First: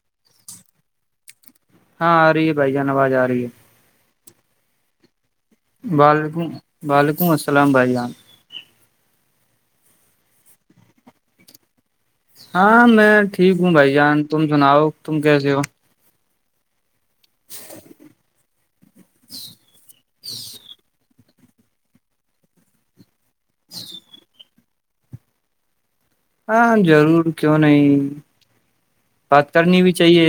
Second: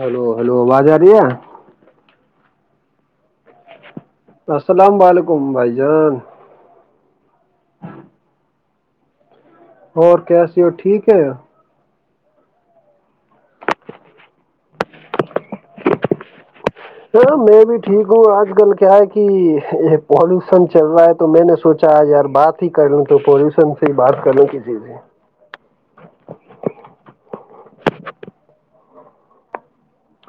hello hello آواز آ رہی ہے ہاں آ رہی ہے بھائی جان آواز آ رہی ہے السلام علیکم ممبائی جان وعلیکم وعلیکم السلام بھائی جان اور کیا س وہ ٹھیک ہے ہاں میں ٹھیک ہوں بھائی جان تم سناؤ تم کیسے ہو میں بھی ٹھیک ہوں آج کل کیا ہے کہ یہ پالوشن چل رہا ہے تو میں نے سوچا یار بات ہی کر لوں گ تو پولوشن سے ہی بات کرنے کی جی جی ہاں ضرور کیوں نہیں بات کرنی بھی چاہیے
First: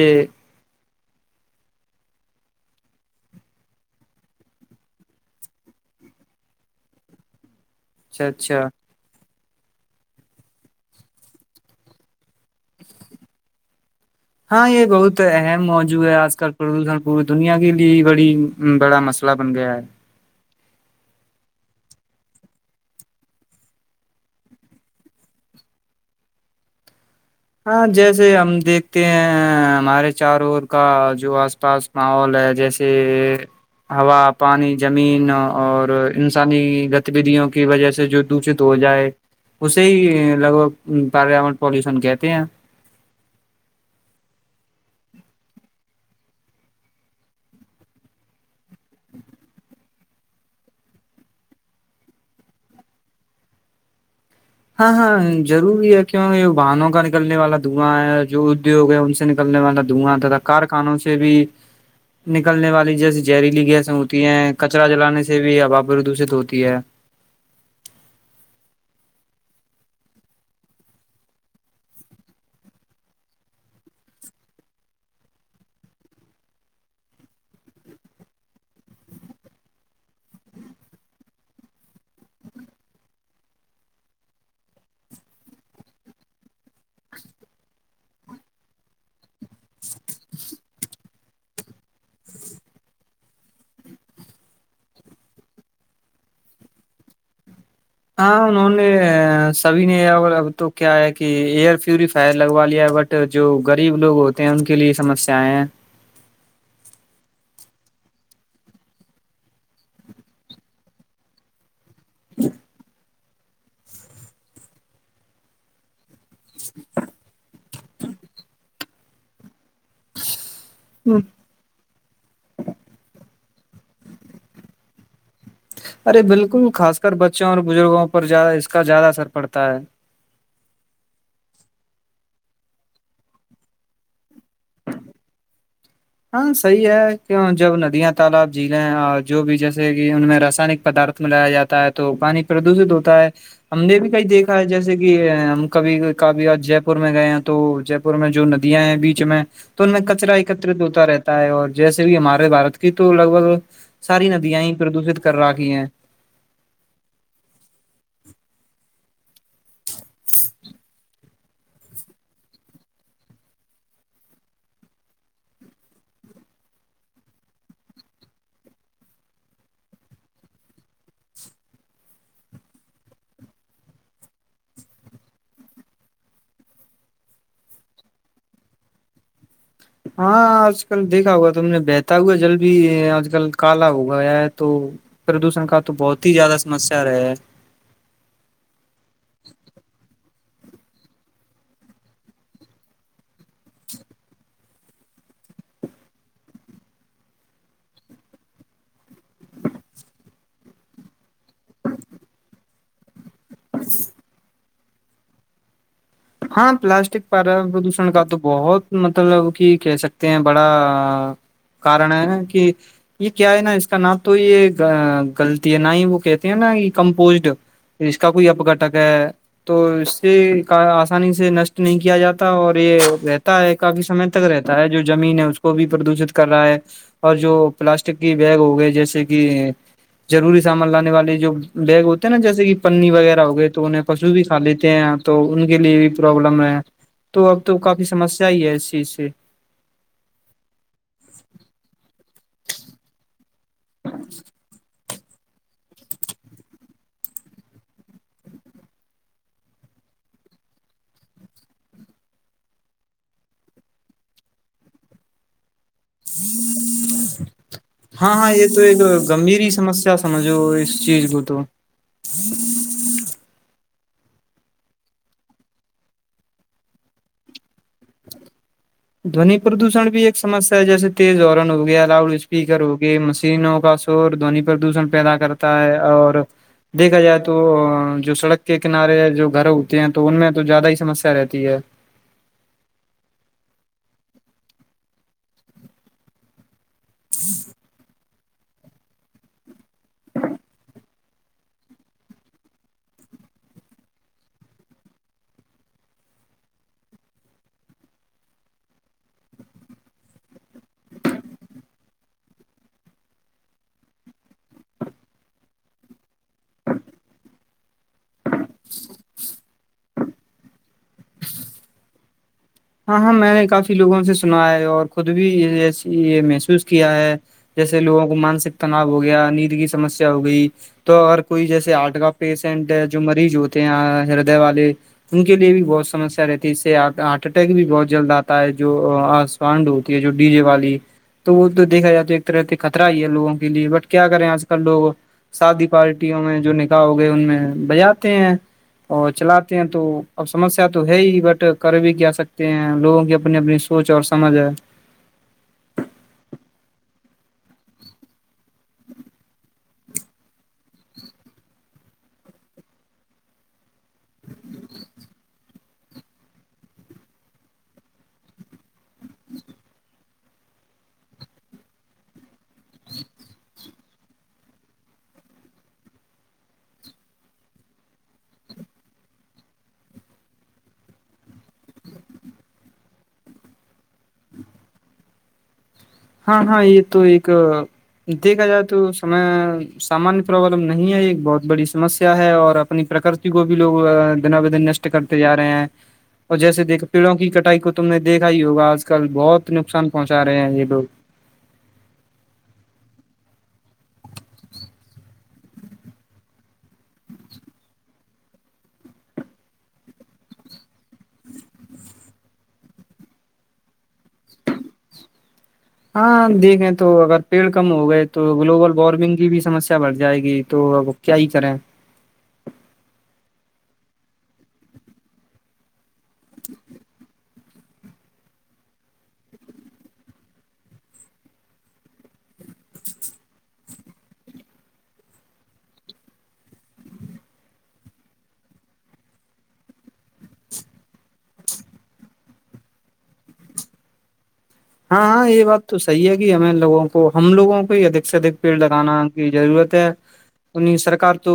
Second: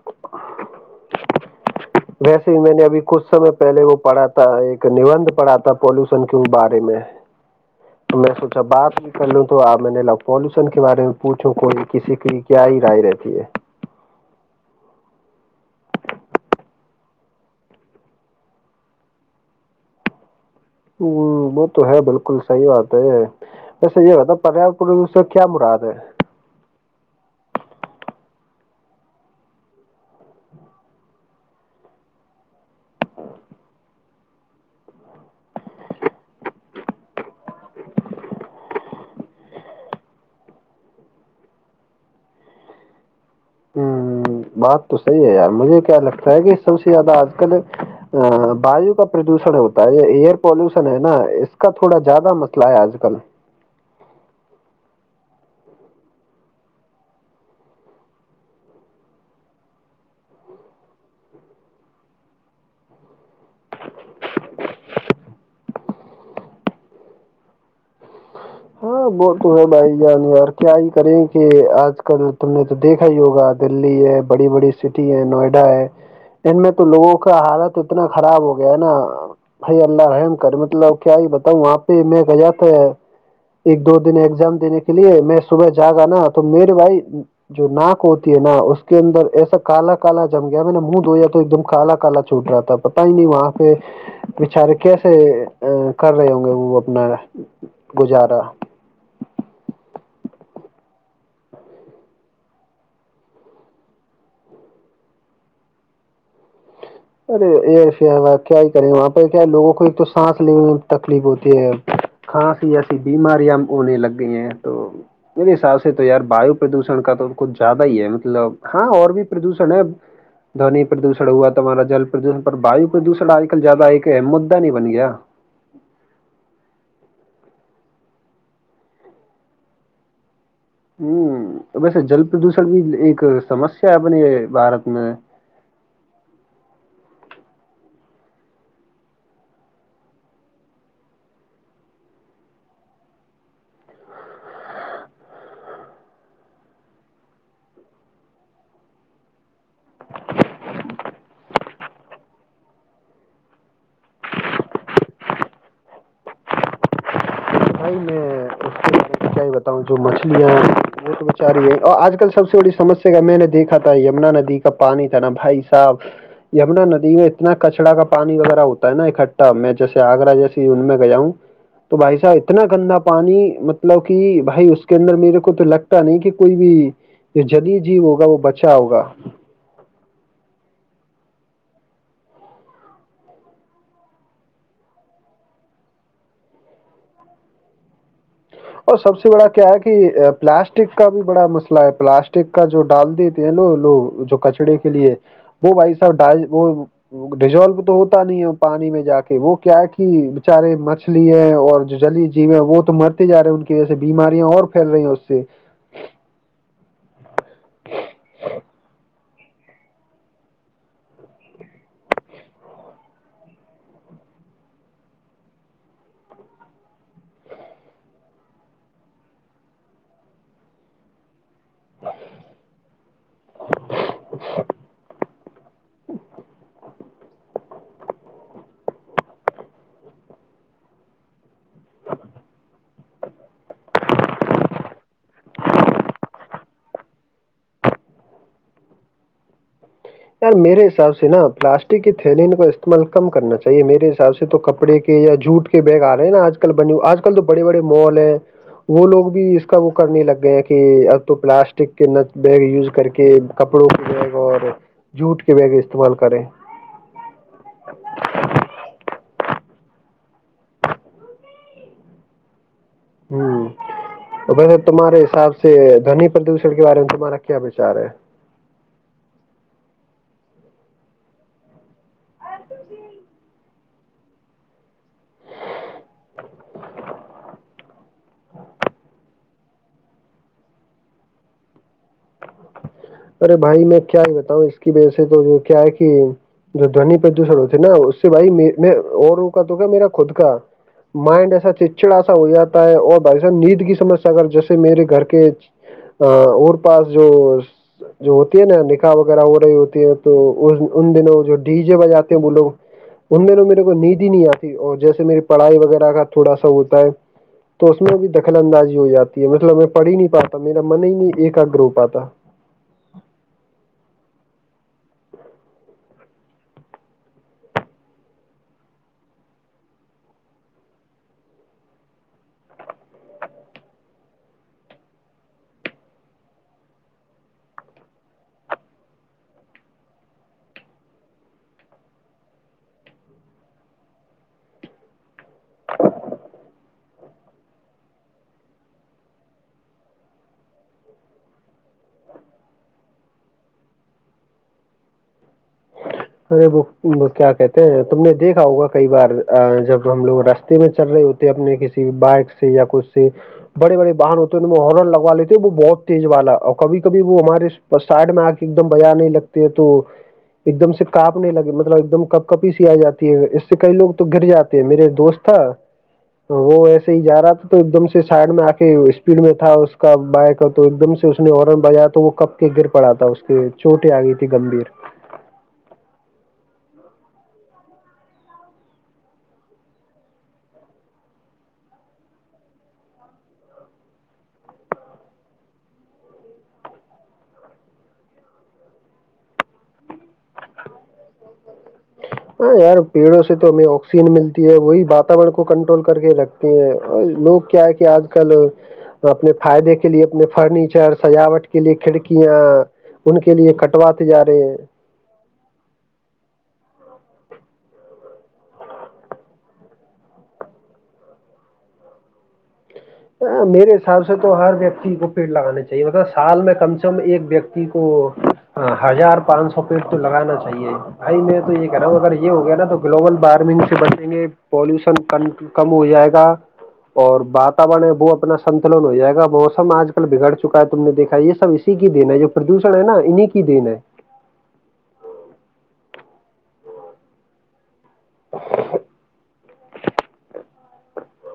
ویسے ہی میں نے ابھی کچھ سمے پہلے وہ پڑھا تھا ایک نبندند پڑھا تھا پولوشن کے بارے میں تو اچھا میں اچھا سوچا بات بھی کر لوں تو آپ میں نے پالوشن کے بارے میں پوچھوں کوئی کسی کی کیا ہی رائے رہتی ہے ہاں یہ بہت اہم موجوع ہے آج کل پردوشن پوری دنیا کے لیے بڑی بڑا مسئلہ بن گیا ہے ہ وہ تو ہے بالکل صحیح بات ہے ویسے یہ بتا پر پ سے کیا مراد ہے ہاں جیسے ہم دیکھتے ہیں ہمارے چار اور کا جو آس پاس ماحول ہے جیسے ہوا پانی زمین اور انسانی گتیودیوں کی وجہ سے جو دشت ہو جائے اسے ہی لگ بھگ پارمنٹ پالوشن کہتے کیا ہیں ہ بات تو صحیح ہے یار مجھے کیا لگتا ہے کہ سب سے زیادہ آج کل ا ویو کا پردوشن ہوتا ہے یہ ایئر پالوشن ہے نا اس کا تھوڑا زیادہ مسئلہ ہے آج کل ہاں ہاں ضروری ہے کیونک باہنوں کا نکلنے والا دھواں ہے جو ادوگ ہے ان سے نکلنے والا دھواںتا تھا کارخانوں سے بھی نکلنے والی جیسی جہریلی گیسیں ہوتی ہیں کچرا جلانے سے بھی ہبا پردوشت ہوتی ہے ہاں وہ تو ہے بھائی جانیار کیا ہی کریں کہ آج کل تم نے تو دیکھا ہی ہوگا دللی ہے بڑی بڑی سٹی ہے نوئیڈا ہے ان میں تو لوگوں کا حالت اتنا خراب ہو گیا ہے نا بھائی اللہ رحم کر مطلب کیا ہی بتاؤں وہاں پہ میں کہ تھا ایک دو دن ایگزام دینے کے لیے میں صبح جا گا نا تو میرے بھائی جو ناک ہوتی ہے نا اس کے اندر ایسا کالا کالا جم گیا میں نے منہ دھویا تو ایک دم کالا کالا چھوٹ رہا تھا پتا ہی نہیں وہاں پہ بچارے کیسے کر رہے ہوں گے وہ اپنا ہاں گجاراتت انہوں نے سبھی نے اب تو کیا ہے کہ ایئر پیوریفائر لگوا لیا ہے بٹ جو غریب لوگ ہوتے ہیں ان کے لیے سمسیایں ہیں ارے ایئر فئر کیا ہی کریں وہاں پہ کیا لوگوں کو ایک تو سانس لینے میں تکلیف ہوتی ہے کاں سیا س بیماریاں ہونے لگ گئی ہیں تو میرے حساب سے تو یار واو پردوشن کا تو کچھ زیادہ ہی ہے مطلب ہاں اور بھی پردوشن ہے دونی پردوشن ہوا تھا جل پردوشن پر وایو پردوشن آج کل زیادہ ایک اہم مدا نہیں بن گیا ارے بالکل خاص کر بچوں اور بزرگوں پر اس کا زیادہ اثر پڑتا ہے ہوں ویسے جل پردوشن بھی ایک سمسیا ہے اپنے بھارت میں ہاں صحیح ہے کہ جب ندیاں تالاب جھیلیں اور جو بھی جیسے کہ ان میں رسائنک پدارت ملایا جاتا ہے تو پانی پردوشت ہوتا ہے ہم نے بھی کہئی دیکھا ہے جیسے کہ ہم کبھی کبھی آ جے پور میں گئے ہیں تو جے پور میں جو ندیاں ہیں بیچ میں تو ان میں کچرا ہوتا رہتا ہے اور جیسے بھی ہمارے بارت کی تو لگ بھگ ساری ندیاں ہی پردوشت کر رہا کی ہیں بھائی میں بتاؤں جو مچھلیاں وہ بچاری ہے اور آج کل سب سے بڑی سسیا کا میں نے دیکھا تھا یمنا ندی کا پانی تھا نا بھائی صاحب یمنا ندی میں اتنا کچرا کا پانی وغیرہ ہوتا ہے نا اکٹھا میں جیسے آگرہ جیسی ان میں گیا ہوں تو بھائی صاحب [inaudible] اتنا گندا پانی مطلب کہ بھائی اس کے اندر میرے کو تو لگتا نہیں کہ کوئی بھی جد جیو ہوگا وہ بچا ہوگا ہاں آج کل دیکھا ہوا تم نے بہتا ہوا جل بھی آج کل کالا ہو گیا ہے تو پردوشن کا تو بہت ہی زیادہ سمسیا رہ ہے اور سب سے بڑا کیا ہے کہ پلاسٹک کا بھی بڑا مسئلہ ہے پلاسٹک کا جو ڈال دیتے ہیں لو لوگ جو کچڑے کے لیے وہ بھائی صاح وہ ڈیزولو تو ہوتا نہیں ہے پانی میں جا کے وہ کیا کہ بچارے مچھلی ہے اور جو جلی جیو ہے وہ تو ج رہے ہیں ان کی ویسے بیماریاں اور پھیل رہی [inaudible] ہاں پلاسٹک پردوشن کا تو بہت مطلب کہ کہہ سکتے ہیں بڑا کارن ہے کہ یہ کیا ہے نا اس کا نہ تو یہ گغلط ہے نہ ہی وہ کہتے ہیں نا یہ کمپوزڈ اس کا کوئی اپگھٹک ہے تو اس سے کا سے نش [inaudible] نہیں کیا جاتا اور یہ رہتا ہے کافی سمے تک رہتا ہے جو زمین ہے اس کو بھی پردوشت کر رہا ہے اور جو پلاسٹک کی بیگ ہو گئے جیسے کہ جضروری سامان لانے والے جو بیگ ہوتے ہے نا جیسے کہ پنی وغیرہ ہو گئے تو انہیں پشو بھی کا لیتے ہیں تو ان کے لیے بھی پرابلم ہے تو اب تو کافی سمسیا ہی ہے اس چیز سے یار میرے ملکم کرنا چاہی صحی میرے حساب سے تو کپڑے کے یا جھوٹ کے بیگ آ رہے ہیں نا آج کل بنے آج کل تو بڑے بڑے مال ہیں وہ لوگ بھی اس کا وہ کرنے لگ گئے ہیں کہ اب تو پلاسٹک کے ن بیگ یوز کر کے کپڑوں کے بیگ اور جھوٹ کے بیگ استعمال کریں ہاں ہاں یہ تو ایک [inaudible] گمبھیر ہی سمسیا سمجھو اس چیز کو تو [inaudible] ہ تمہارے حساب سے دونی پردوشن کے بارے میں تمہارا کیا وچار ہے دونی پردوشن بھی ایک سسیا ہے جیسے تیز اورن ہو گیا لاؤڈ اسپیکر ہوگے مشینوں کا تو دونی پردوشن پیدا کرتا ہے اور دیکھا جائے تو جو سڑک کے کنارے جو گھر ہوتے ہیں تو ان میں تو زیادہ ہی سمسیا رہتی ہے ارے بھائی میں کیا ہی بتاؤں اس کی وجہ سے تو کیا ہے کہ جو دونی پردوش ہوتی نا بھائی میں اوروں کا تو کیا میرا خود کا مائنڈ ایسا چڑچڑا سا ہو جاتا ہے اور بھائی سا نیند کی سمس اگر جیسے میرے گھر کے اور پاس جو جو ہوتی ہے نا نکاح وغیرہ ہو رہی ہوتی ہے تو ان دنوں جو ڈی جے بجاتے ہیں وہ لوگ ان دنوں میرے کو ندی نہیں آتی اور جیسے میری پڑھائی وغیرہ کا تھوڑا سا ہوتا ہے تو اس میں بھی اندازی ہواتی ہے مطلب [inaudible] پڑھی نہیں پاتا میرا من ہی نہیں ایک کا گروپ پتہ ہاں ہاں میں نے کافی لوگوں سے سنا ہے اور خود بھی یہ محسوس کیا ہے جیسے لوگوں کو مانسک تناؤ ہو گیا نیند کی سمسیا ہو گئی تو اور کوئی جیسے آرٹ کا پیشنٹ جو مریض ہوتے ہیں ہردے والے ان کے لیے بھی بہت سمسیا رہتی ہے اس سے اٹیک بھی بہت جلد آتا ہے جو آس فانڈ ہوتی ہے جو ڈی جے والی تو وہ تو دیکھا جات تو ایک طرح سے خطرہ ہی ہے لوگوں کے لیے بٹ کیا کریں آج کل لوگ شادی پارٹیوں میں جو نکاح ہو گئے ان میں بجاتے ہیں اور چلاتے ہیں تو اب سمسیا تو ہے ہی بٹ کر بھی کیا سکتے ہیں لوگوں کی اپنی اپنی سوچ اور سمجھ ہے ارے وہ وہ کیا کہتے ہیں تم نے دیکھا ہوگا کئی بار جب ہم لوگ رستے میں چل رہے ہوتے ہیں اپنے کسی بائک سے یا کچھ سے بڑے بڑے ہورن لگوا لیتے وہ بہت تیز والا اور کبھی کبھی وہ ہمارے سائڈ میں آ کے ایک دم بیاار نہیں لگتے تو ایک دم سے کانپنے لگے مطلب ایک دم کپ کپی سی آ جاتی ہے اس سے کئی لوگ تو گر جاتے ہیں میرے دوست تھا وہ ایسے ہی جا رہا تھا تو ایک دم سے سائڈ میں آ کے اسپیڈ میں تھا اس کا بک تو ایک دم سے اس نے ہارن بجایا تو وہ کپ کے گر پڑا تھا اس کے چوٹیں آ گئی تھی گمبھیر ہاں ہاں یہ تو ایک دیکھا جائے تو س سامانیہ پرابلم نہیں ہے یہ بہت بڑی سمسیا ہے اور اپنی پرکرتی کو بھی لوگ دنا بدن نشٹ کرتے ج رہے ہیں اور جیسے دیک پیڑوں کی کٹائی کو تم نے دیکھا ہی ہوگا آج کل بہت نقصان پہنچا رہے ہیں یہ لوگ ہاں یار پیڑوں سے تو ہمیں آکسیجن ملتی ہے وہی واتورن کو کنٹرول کر کے رکھتے ہیں اور لوگ کیا ہے کہ آج کل اپنے فائدے کے لیے اپنے فرنیچر سجاوٹ کے لیے کھڑکیاں ان کے لیے کٹواتے جا رہے ہیں ہاں دیکھیں تو اگر پیڑ کم ہو گئے تو گلوبل وارمنگ کی بھی سمسیا بڑھ جائے گی تو اب کیا ہی کریں میرے حساب سے تو ہر ویکتی کو پیڑ لگانا چاہیے مطلب سال میں کم سے کم ایک ویکتی کو ہزار پانچ سو پیڑ تو لگانا چاہیے بھائی میں تو یہ کہہ رہا ہوں اگر یہ ہو گیا نا تو گلوبل وارمنگ سے بچیں گے پالوشن ک کم ہو جائے گا اور بات و ہے وہ اپنا سنتلن ہو جائے گا موسم آج کل بگڑ چکا ہے تم نے دیکا ہے یہ سب اسی کی دن ہے جو پردوشن ہے نا انیں کی دین ہے ہاں ہاں یہ بات تو صحیح ہے کہ ہمیں لووں کو ہم لوگوں کو ہی د سے اک پیڑ لگانا ضرورت ہے ان سرک تو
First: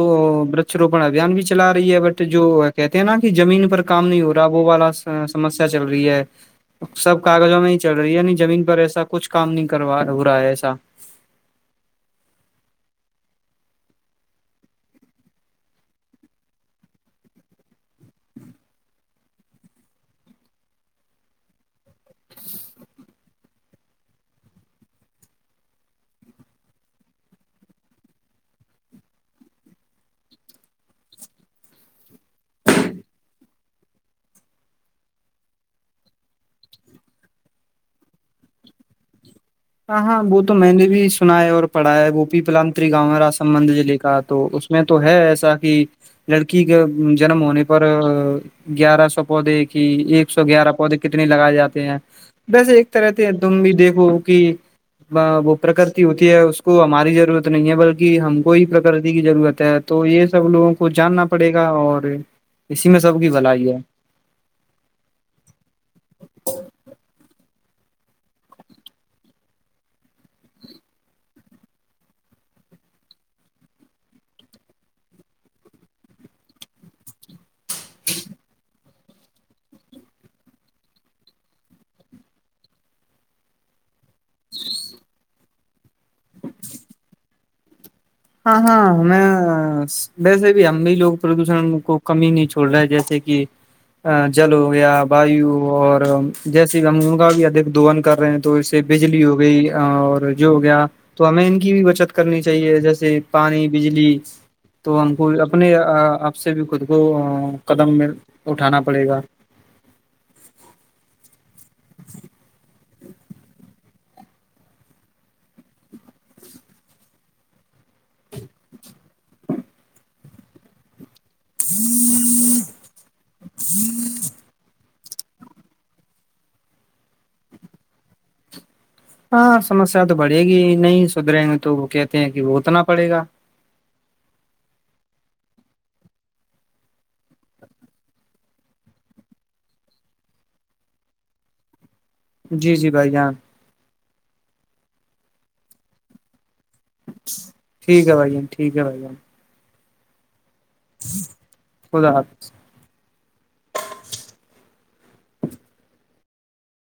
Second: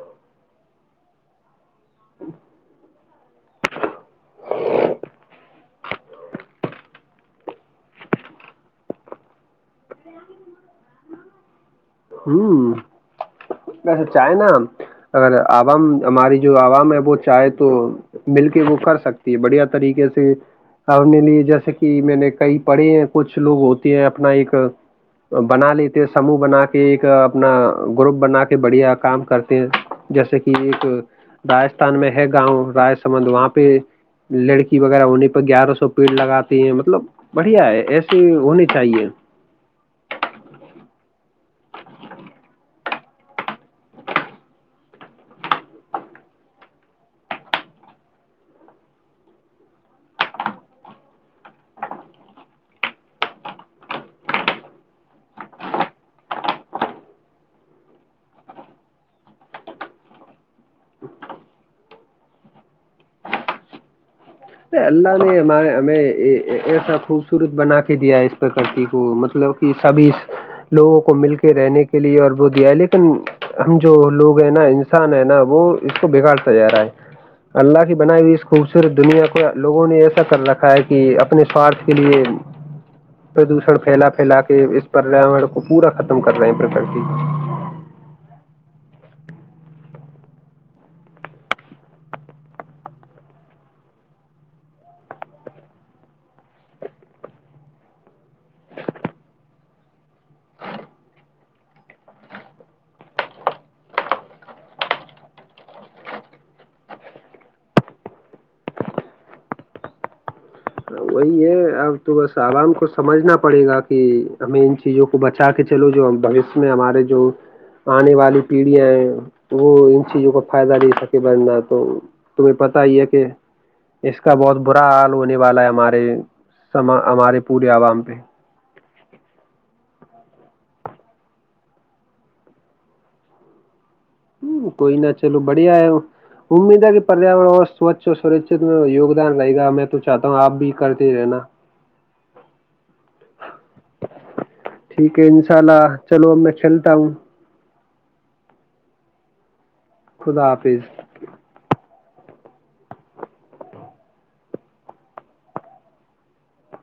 وش روپن ابھیان بھی چلا رہی ہے بٹ جو کہتے ہیں نا کہ زمین پر کام نہیں ہو رہا وہ والا سمسیا چل رہی ہے سب کاغذوں میں چل رہی نہیں زمین پر ایسا کچھ کام نہیں کروا ہو رہا ہے ایسا ہ وسے چاہے نا اگر عوام ہماری جو عوام ہے وہ چاہے تو مل کے وہ کر سکتی ہے بڑھیا طریقے سے ہمنے لیے جیسے کہ میں نے کئی پڑھے ہیں کچھ لوگ ہوتے ہیں اپنا ایک بنا لیتے ہیں سموہ بنا کے کہ ایک اپنا گروپ بنا کے بڑھیا کام کرتے ہیں جیسے کہ ایک راجستھان میں ہے گاؤں را سبند وہاں پہ لڑکی وغیرہ انہیں پہ گیارہ سو پیڑ لگاتے ہیں مطلب بڑھیا ہے ایسے ہونی چاہیے ہاں ہاں وہ تو میں نے بھی سنا ہے اور پڑھا ہے گو پی پلتری گاؤں را سمبند لے کا تو اس میں تو ہے ایسا کہ لڑکی کے جنم ہونے پر گیارہ سو پودے کی ایک سو گیارہ پودے کتنے لگائے جاتے ہیں ویسے ایک طرحتے تم بھی دیکھو کہ وہ پرکرتی ہوتی ہے اس کو ہماری ضرورت نہیں ہے بلکہ ہم کو ہی پرکرتی کی ضرورت ہے تو یہ سب لوگوں کو جاننا پڑے گا اور اسی میں سب کی بھلائی ہے اللہ نے ہمارے ہمیں ایسا خوبصورت بنا کے دیا ہے اس پرکرتی کو مطلب کہ سبھی لوگوں کو مل کے رہنے کے لیے اور وہ دیا ہے لیکن ہم جو لوگ ہیں نا انسان ہے نا وہ اس کو بگاڑتا جا رہا ہے اللہ کی بنائی ہوئی اس خوبصورت دنیا کو لوگوں نے ایسا کر رکھا ہے کہ اپنے سوارھ کے لیے پردوشن پھیلا پھیلا کے اس پریاور کو پورا ختم کر رہے ہیں پرکتی ہاں ہاں ہمیں ویسے بھی ہم بھی لوگ پردوشن کو کمی نہیں چھوڑ رہے ہیں جیسے کہ جل ہو گیا واو اور جیسے کہ ہم ان کا بھی ادھ دون کر رہے ہیں تو اس سے بجلی ہو گئی اور جو ہو گیا تو ہمیں ان کی بھی بچت کرنی چاہیے جیسے پانی بجلی تو ہم کو اپنے آپ سے بھی خود کو قدم میں اٹھانا پڑے گا وہی ہے اب تو بس عوام کو سمجھنا پڑے گا کہ ہمیں ان چیزوں کو بچا کے چلو جو بوشیہ میں ہمارے جو آنے والی پیڑھیاں ہیں وہ ان چیزوں کا فائدہ دے سک بننا تو تمہیں پتا ہی ہے کہ اس کا بہت برا آپ ہونے والا ہے ہمارے ہمارے پورے عوام پہ ہاں سمسیا تو بڑھے گی نہیں سدھریں گے تو وہ کہتے ہیں کہ وہ اتنا پڑے گا کوئی نہ چلو بڑھیا ہے امید ہے کہ پریاور اور سوچھ اور سرکچت میں یوگدان رہے گا میں تو چاہتا ہوں آپ بھی کرتے رہنا جی جی بھائی جان ٹھیک ہے ان شاء اللہ چلو میں چلتا ہو ٹھیک ہے بھائی جان ٹھیک ہے بھائی جان خدا حافظ گے خدا حافظ